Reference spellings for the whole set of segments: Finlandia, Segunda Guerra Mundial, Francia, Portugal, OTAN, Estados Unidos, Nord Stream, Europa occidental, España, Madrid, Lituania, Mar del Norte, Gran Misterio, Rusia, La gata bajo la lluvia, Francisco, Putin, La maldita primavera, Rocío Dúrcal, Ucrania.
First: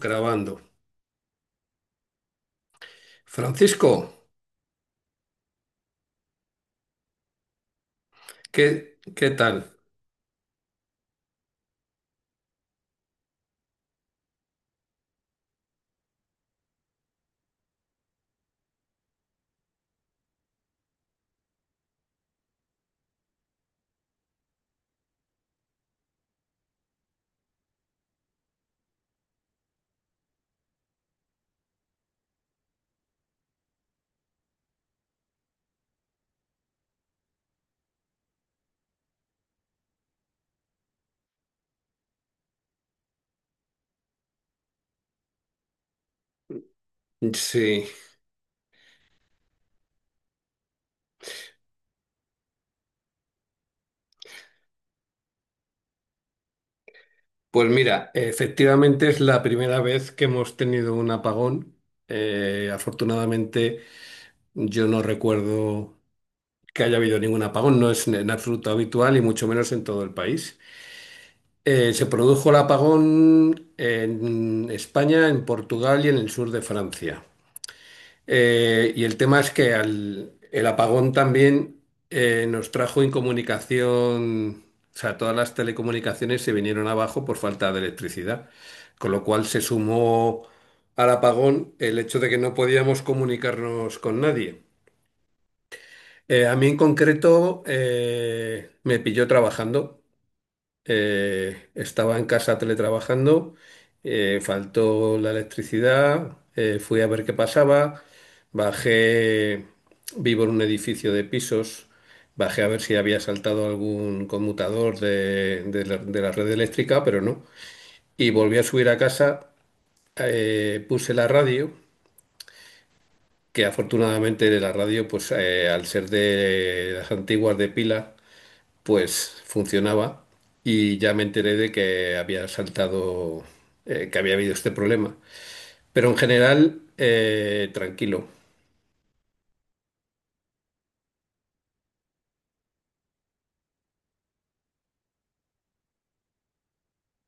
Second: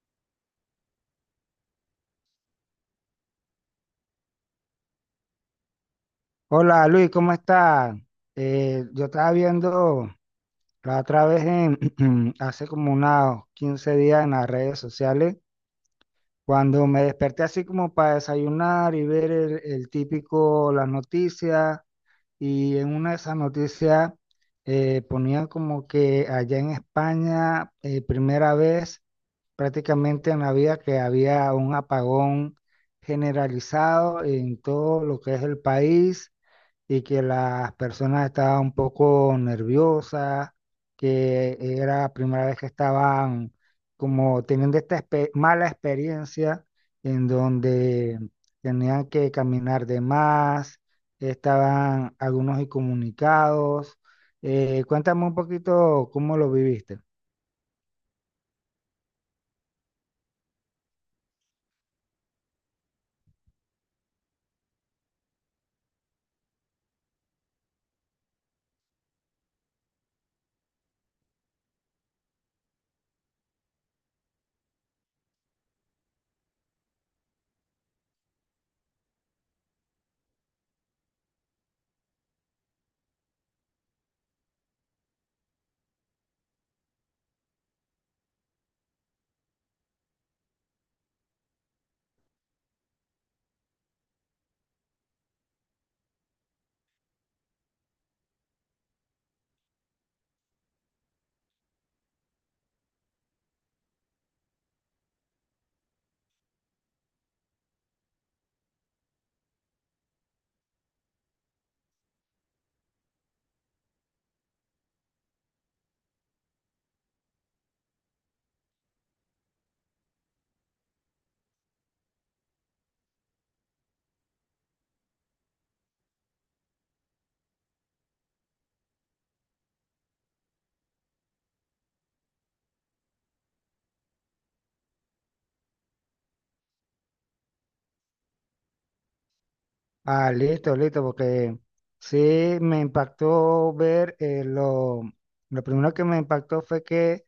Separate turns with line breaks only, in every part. Grabando. Francisco,
Hola Luis, ¿cómo estás?
¿qué,
Yo
qué
estaba
tal?
viendo la otra vez en, hace como unos 15 días en las redes sociales, cuando me desperté así como para desayunar y ver el típico, las noticias, y en una de esas noticias ponían como que allá en España, primera vez prácticamente en la vida que había un apagón generalizado en todo lo que es el país y que las personas estaban un poco nerviosas, que era la primera vez que estaban como teniendo mala experiencia en
Sí,
donde tenían que caminar de más, estaban algunos incomunicados. Cuéntame un poquito cómo lo viviste.
pues mira, efectivamente es la primera vez que hemos tenido un apagón. Afortunadamente yo no recuerdo que haya habido ningún apagón, no es en absoluto habitual y mucho menos en todo el país. Se produjo el apagón en España, en Portugal y en el sur de Francia. Y el tema es que el apagón también nos trajo incomunicación, o sea, todas las telecomunicaciones se vinieron abajo por falta de electricidad, con lo cual se sumó al apagón el hecho de que no podíamos comunicarnos con nadie. A mí en concreto me pilló trabajando. Estaba en casa teletrabajando, faltó la electricidad, fui a ver qué pasaba, bajé, vivo en un edificio de pisos, bajé a ver si había saltado algún conmutador de la red eléctrica, pero no. Y volví a subir a casa, puse la radio, que afortunadamente la radio, pues al ser de las antiguas de pila, pues funcionaba y ya me enteré de que había saltado, que había habido este problema. Pero en general, tranquilo.
Ah, listo, listo, porque sí me impactó ver lo primero que me impactó fue que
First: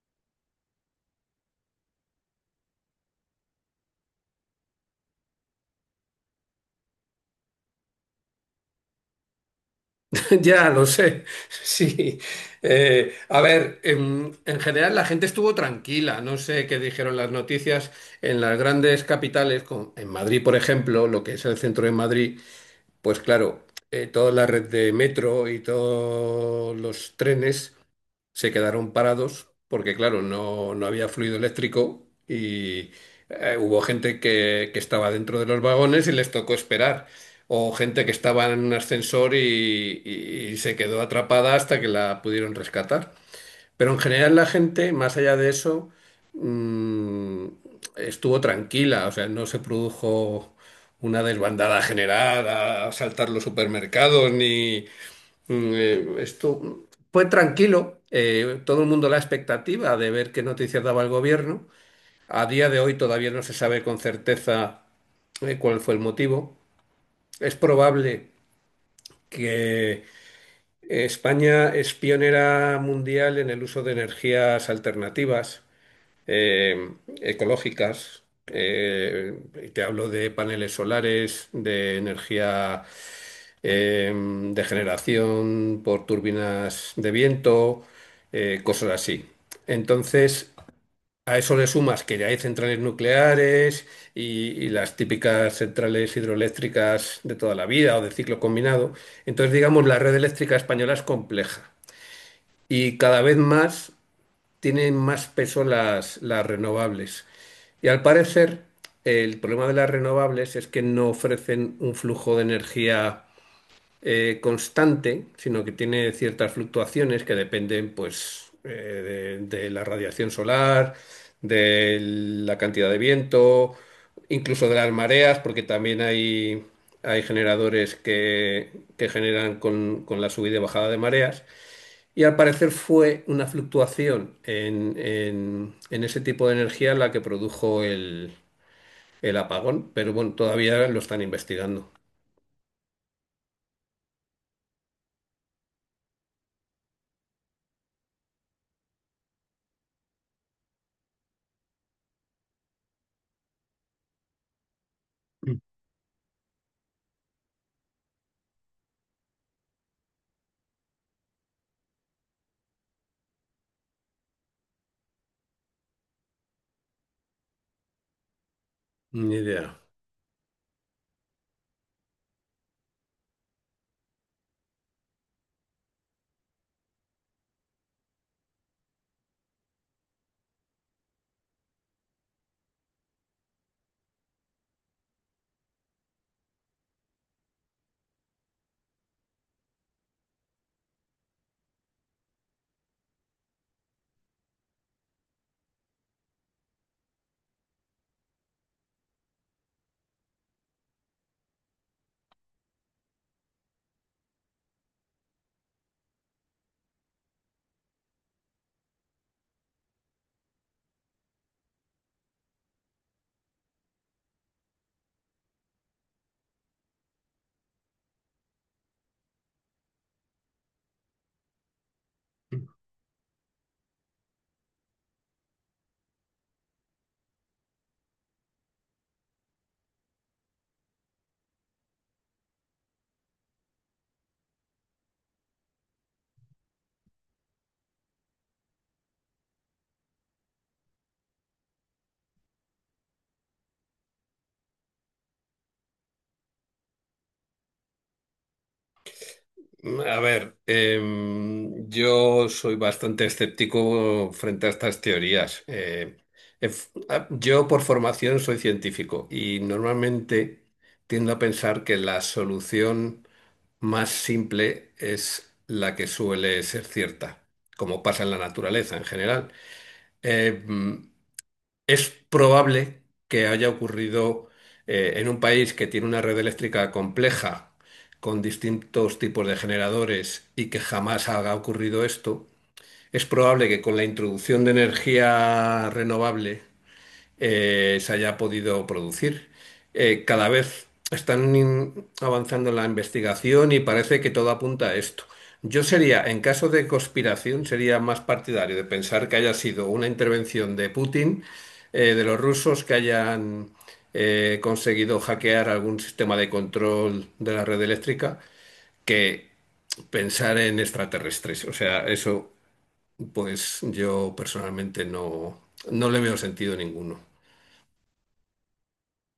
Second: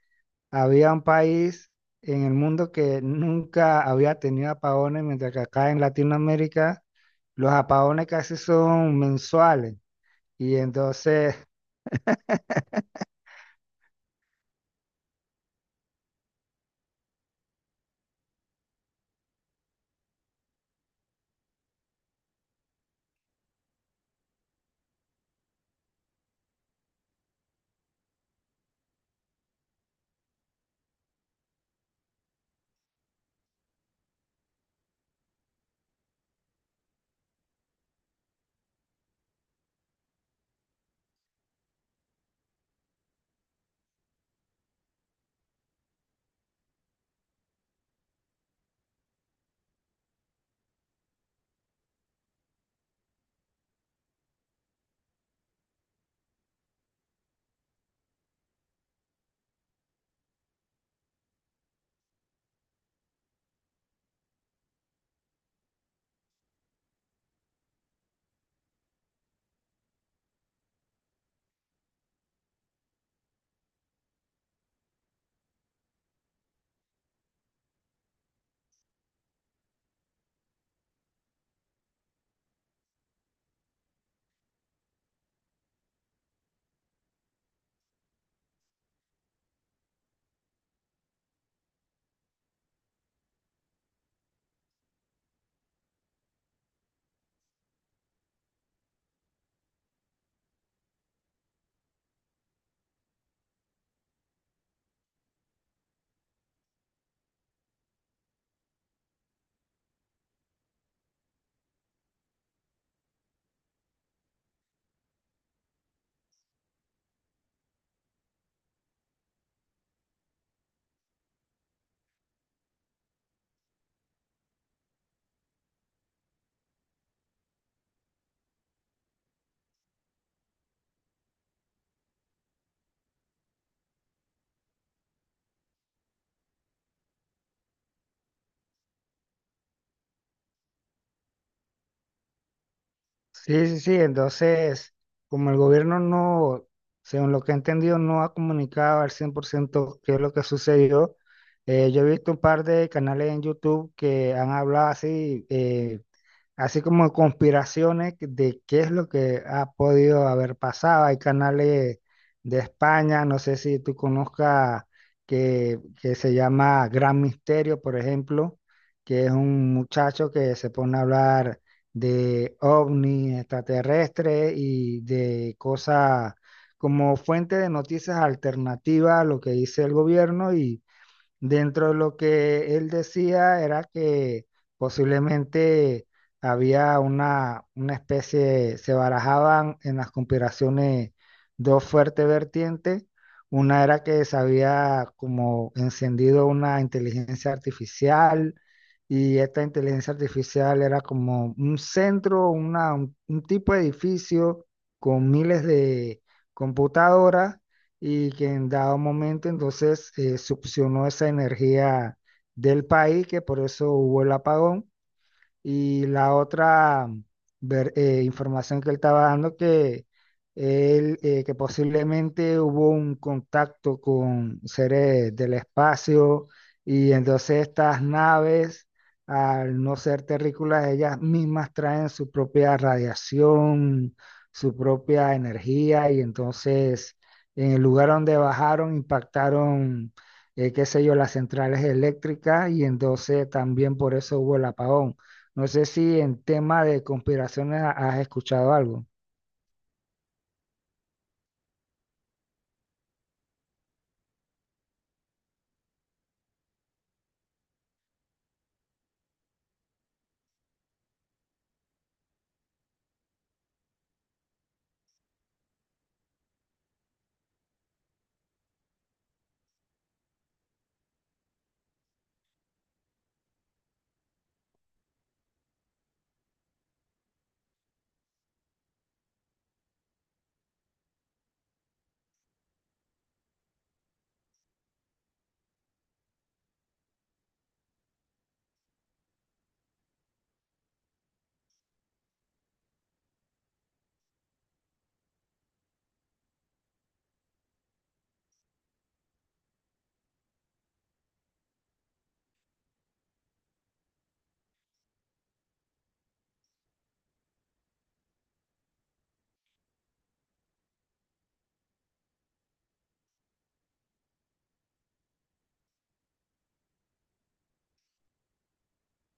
había un país en el mundo que nunca había tenido apagones, mientras que acá en Latinoamérica los apagones casi son mensuales. Y
Ya lo sé,
entonces,
sí. A ver, en general la gente estuvo tranquila. No sé qué dijeron las noticias en las grandes capitales, como en Madrid, por ejemplo, lo que es el centro de Madrid. Pues claro, toda la red de metro y todos los trenes se quedaron parados porque, claro, no había fluido eléctrico y hubo gente que estaba dentro de los vagones y les tocó esperar. O gente que estaba en un ascensor y se quedó atrapada hasta que la pudieron rescatar. Pero en general la gente, más allá de eso, mm, estuvo tranquila, o sea, no se produjo una desbandada general a saltar los supermercados, ni esto fue tranquilo. Todo el mundo la expectativa de ver qué noticias daba el gobierno. A día de hoy todavía no se sabe con certeza cuál fue el motivo. Es probable que España es pionera mundial en el uso de energías alternativas eh, ecológicas. eh, Te hablo de paneles solares, de energía de generación por turbinas de viento, cosas así. Entonces, a eso le sumas que ya hay centrales nucleares y las típicas centrales hidroeléctricas de toda la vida o de ciclo combinado. Entonces, digamos, la red eléctrica española es compleja y cada vez más tienen más peso las renovables. Y al parecer, el problema de las renovables es que no ofrecen un flujo de energía constante, sino que tiene ciertas fluctuaciones que dependen, pues, de la radiación solar, de la cantidad de viento, incluso de las mareas, porque también hay generadores que generan con la subida y bajada de mareas. Y al parecer fue una fluctuación en ese tipo de energía la que produjo el apagón, pero bueno, todavía lo están investigando.
sí, sí, sí, entonces, como el gobierno no, según lo que he entendido, no ha comunicado al 100% qué es lo que sucedió, yo he visto un par de canales en YouTube que han hablado así. Así como conspiraciones de qué es lo que ha podido haber pasado. Hay canales de España, no sé si tú conozcas que se llama Gran Misterio, por ejemplo, que es
Ni
un
idea.
muchacho que se pone a hablar de ovnis extraterrestres y de cosas como fuente de noticias alternativas a lo que dice el gobierno y dentro de lo que él decía era que posiblemente había una especie, se barajaban en las conspiraciones dos fuertes vertientes. Una era que se había como encendido una inteligencia artificial y esta inteligencia artificial era como un centro, un tipo de edificio con miles de computadoras y que en dado momento entonces succionó esa energía del país, que por eso hubo el apagón. Y la otra información que él estaba dando, que posiblemente hubo un contacto con seres del espacio y entonces estas naves, al no ser terrícolas, ellas mismas traen su propia radiación, su propia energía y entonces en el lugar donde bajaron impactaron, qué sé yo, las centrales eléctricas y entonces también por eso hubo el apagón. No sé si en tema de conspiraciones has escuchado algo.
A ver, yo soy bastante escéptico frente a estas teorías. Yo por formación soy científico y normalmente tiendo a pensar que la solución más simple es la que suele ser cierta, como pasa en la naturaleza en general. Em, es probable que haya ocurrido en un país que tiene una red eléctrica compleja, con distintos tipos de generadores y que jamás haya ocurrido esto. Es probable que con la introducción de energía renovable se haya podido producir. Cada vez están avanzando en la investigación y parece que todo apunta a esto. Yo sería, en caso de conspiración, sería más partidario de pensar que haya sido una intervención de Putin, de los rusos que hayan conseguido hackear algún sistema de control de la red eléctrica, que pensar en extraterrestres. O sea, eso, pues yo personalmente no, no le veo sentido ninguno.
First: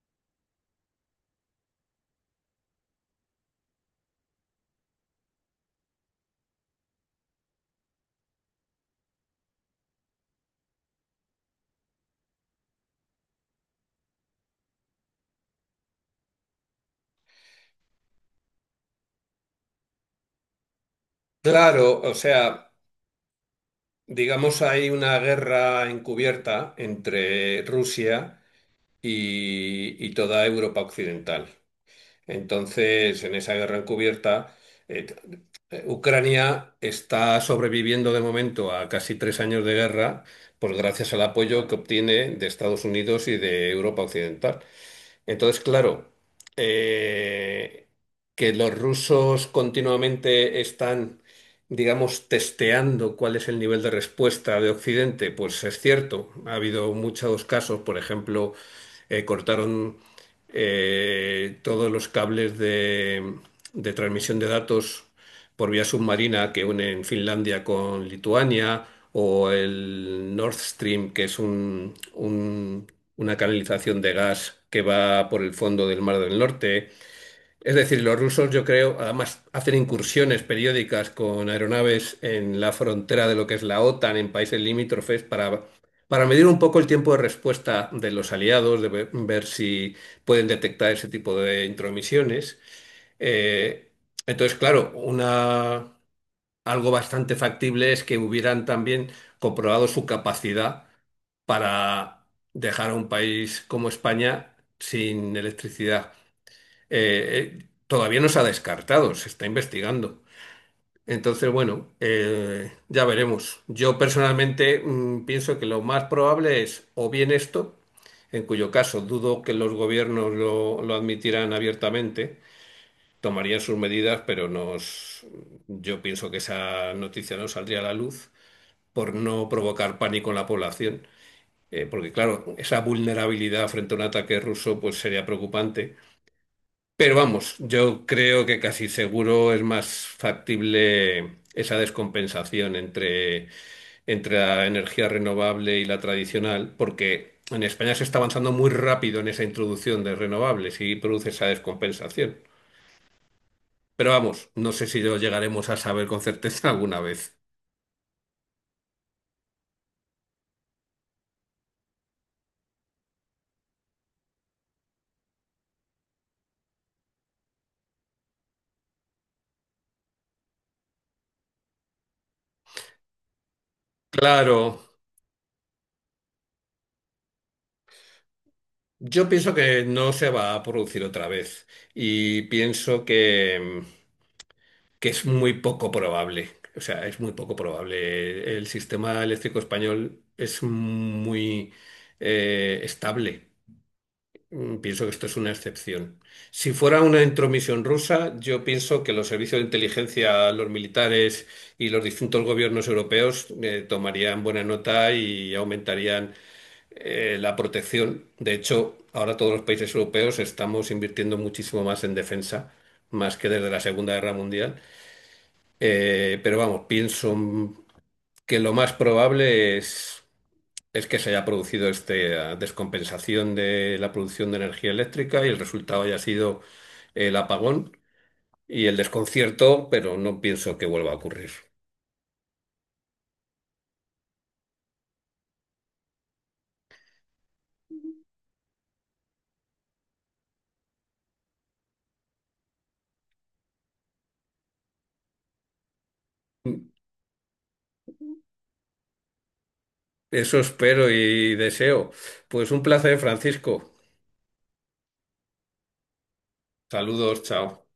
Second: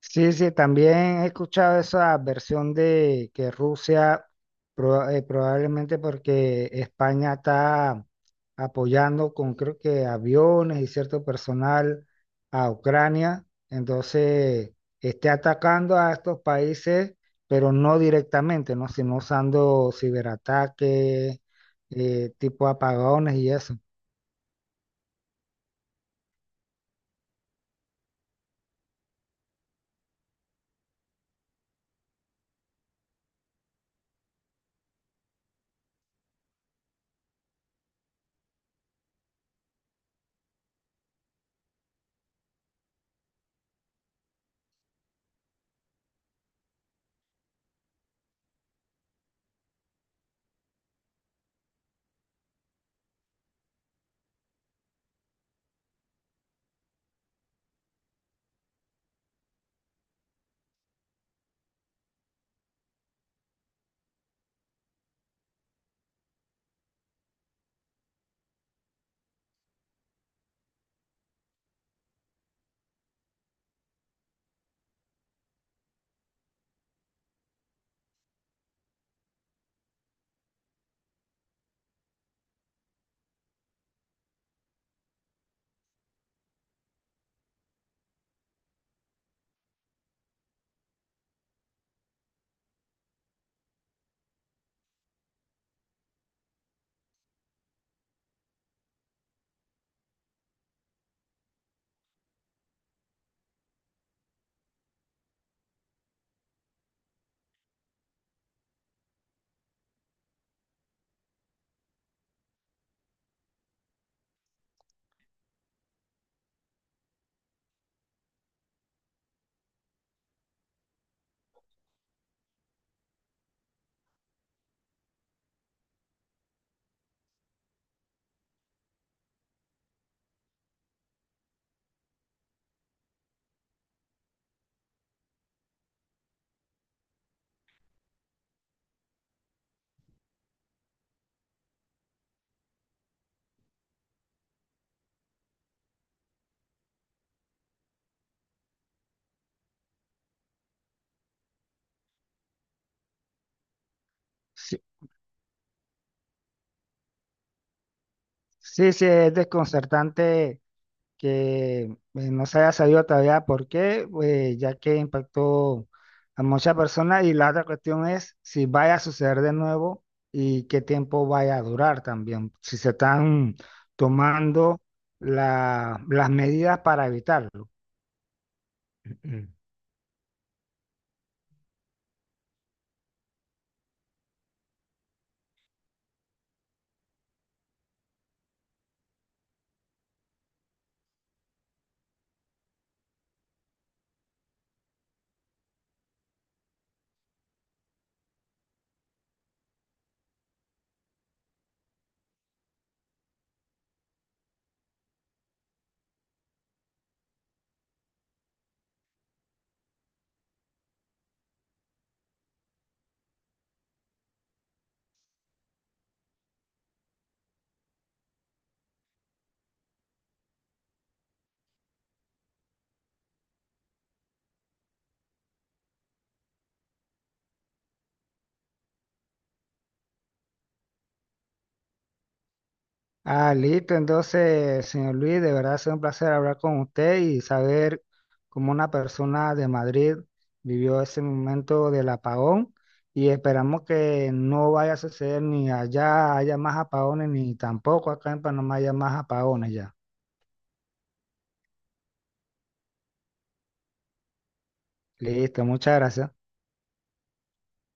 Sí, sí, también he escuchado esa versión de que Rusia, probablemente porque España está apoyando con creo que aviones y cierto personal a Ucrania, entonces esté atacando a estos países, pero no directamente, ¿no? Sino usando ciberataques,
Claro, o
tipo
sea,
apagones y eso.
digamos hay una guerra encubierta entre Rusia y toda Europa occidental. Entonces, en esa guerra encubierta, eh, t- Ucrania está sobreviviendo de momento a casi 3 años de guerra, pues gracias al apoyo que obtiene de Estados Unidos y de Europa occidental. Entonces, claro, eh, que los rusos continuamente están, digamos, testeando cuál es el nivel de respuesta de Occidente, pues es cierto. Ha habido muchos casos, por ejemplo, cortaron todos los cables de transmisión de datos por vía submarina que unen Finlandia con Lituania, o el Nord Stream, que es una canalización de gas que va por el fondo del Mar del Norte. Es decir, los rusos, yo creo, además hacen incursiones periódicas con aeronaves en la frontera de lo que es la OTAN, en países limítrofes, para medir un poco el tiempo de respuesta de los aliados, de ver, ver si pueden detectar ese tipo de intromisiones. Eh, entonces, claro, algo bastante factible es que hubieran también comprobado su capacidad para dejar a un país como España sin electricidad, todavía no se ha descartado, se está investigando. Entonces, bueno, ya veremos. Yo personalmente pienso que lo más probable es o bien esto, en cuyo caso dudo que los gobiernos lo admitirán abiertamente, tomarían sus medidas, pero yo pienso que esa noticia no saldría a la luz por no provocar pánico en la población. Porque claro, esa vulnerabilidad frente a un ataque ruso pues sería preocupante. Pero vamos, yo creo que casi seguro es más factible esa descompensación entre, entre la energía renovable y la tradicional, porque en España se está avanzando muy rápido en esa introducción de renovables y produce esa descompensación. Pero vamos, no
Sí,
sé si lo llegaremos a saber con certeza alguna vez.
sí, sí, es desconcertante que no se haya sabido todavía por qué, pues, ya que impactó a muchas personas. Y la otra cuestión es si vaya a suceder de nuevo y qué tiempo vaya a durar también, si se están
Claro,
tomando las medidas para evitarlo.
yo pienso que no se va a producir otra vez y pienso que es muy poco probable. O sea, es muy poco probable. El sistema eléctrico español es muy estable. Pienso que esto es una excepción. Si fuera una intromisión rusa, yo pienso que los servicios de inteligencia, los militares y los distintos gobiernos europeos tomarían buena nota y aumentarían la protección. De hecho, ahora todos los países europeos estamos invirtiendo muchísimo más en defensa, más que desde la Segunda Guerra Mundial. Pero vamos, pienso que lo más probable es que se haya producido esta descompensación de la producción de energía eléctrica y el resultado haya sido el apagón y el desconcierto, pero no pienso que vuelva a ocurrir.
Ah, listo. Entonces, señor Luis, de verdad ha sido un placer hablar con usted y saber cómo una persona de Madrid vivió ese momento del apagón y esperamos que no vaya a suceder ni allá haya más apagones ni tampoco acá en Panamá haya más apagones ya.
Eso espero y deseo. Pues un placer, Francisco.
Listo, muchas gracias.
Saludos, chao.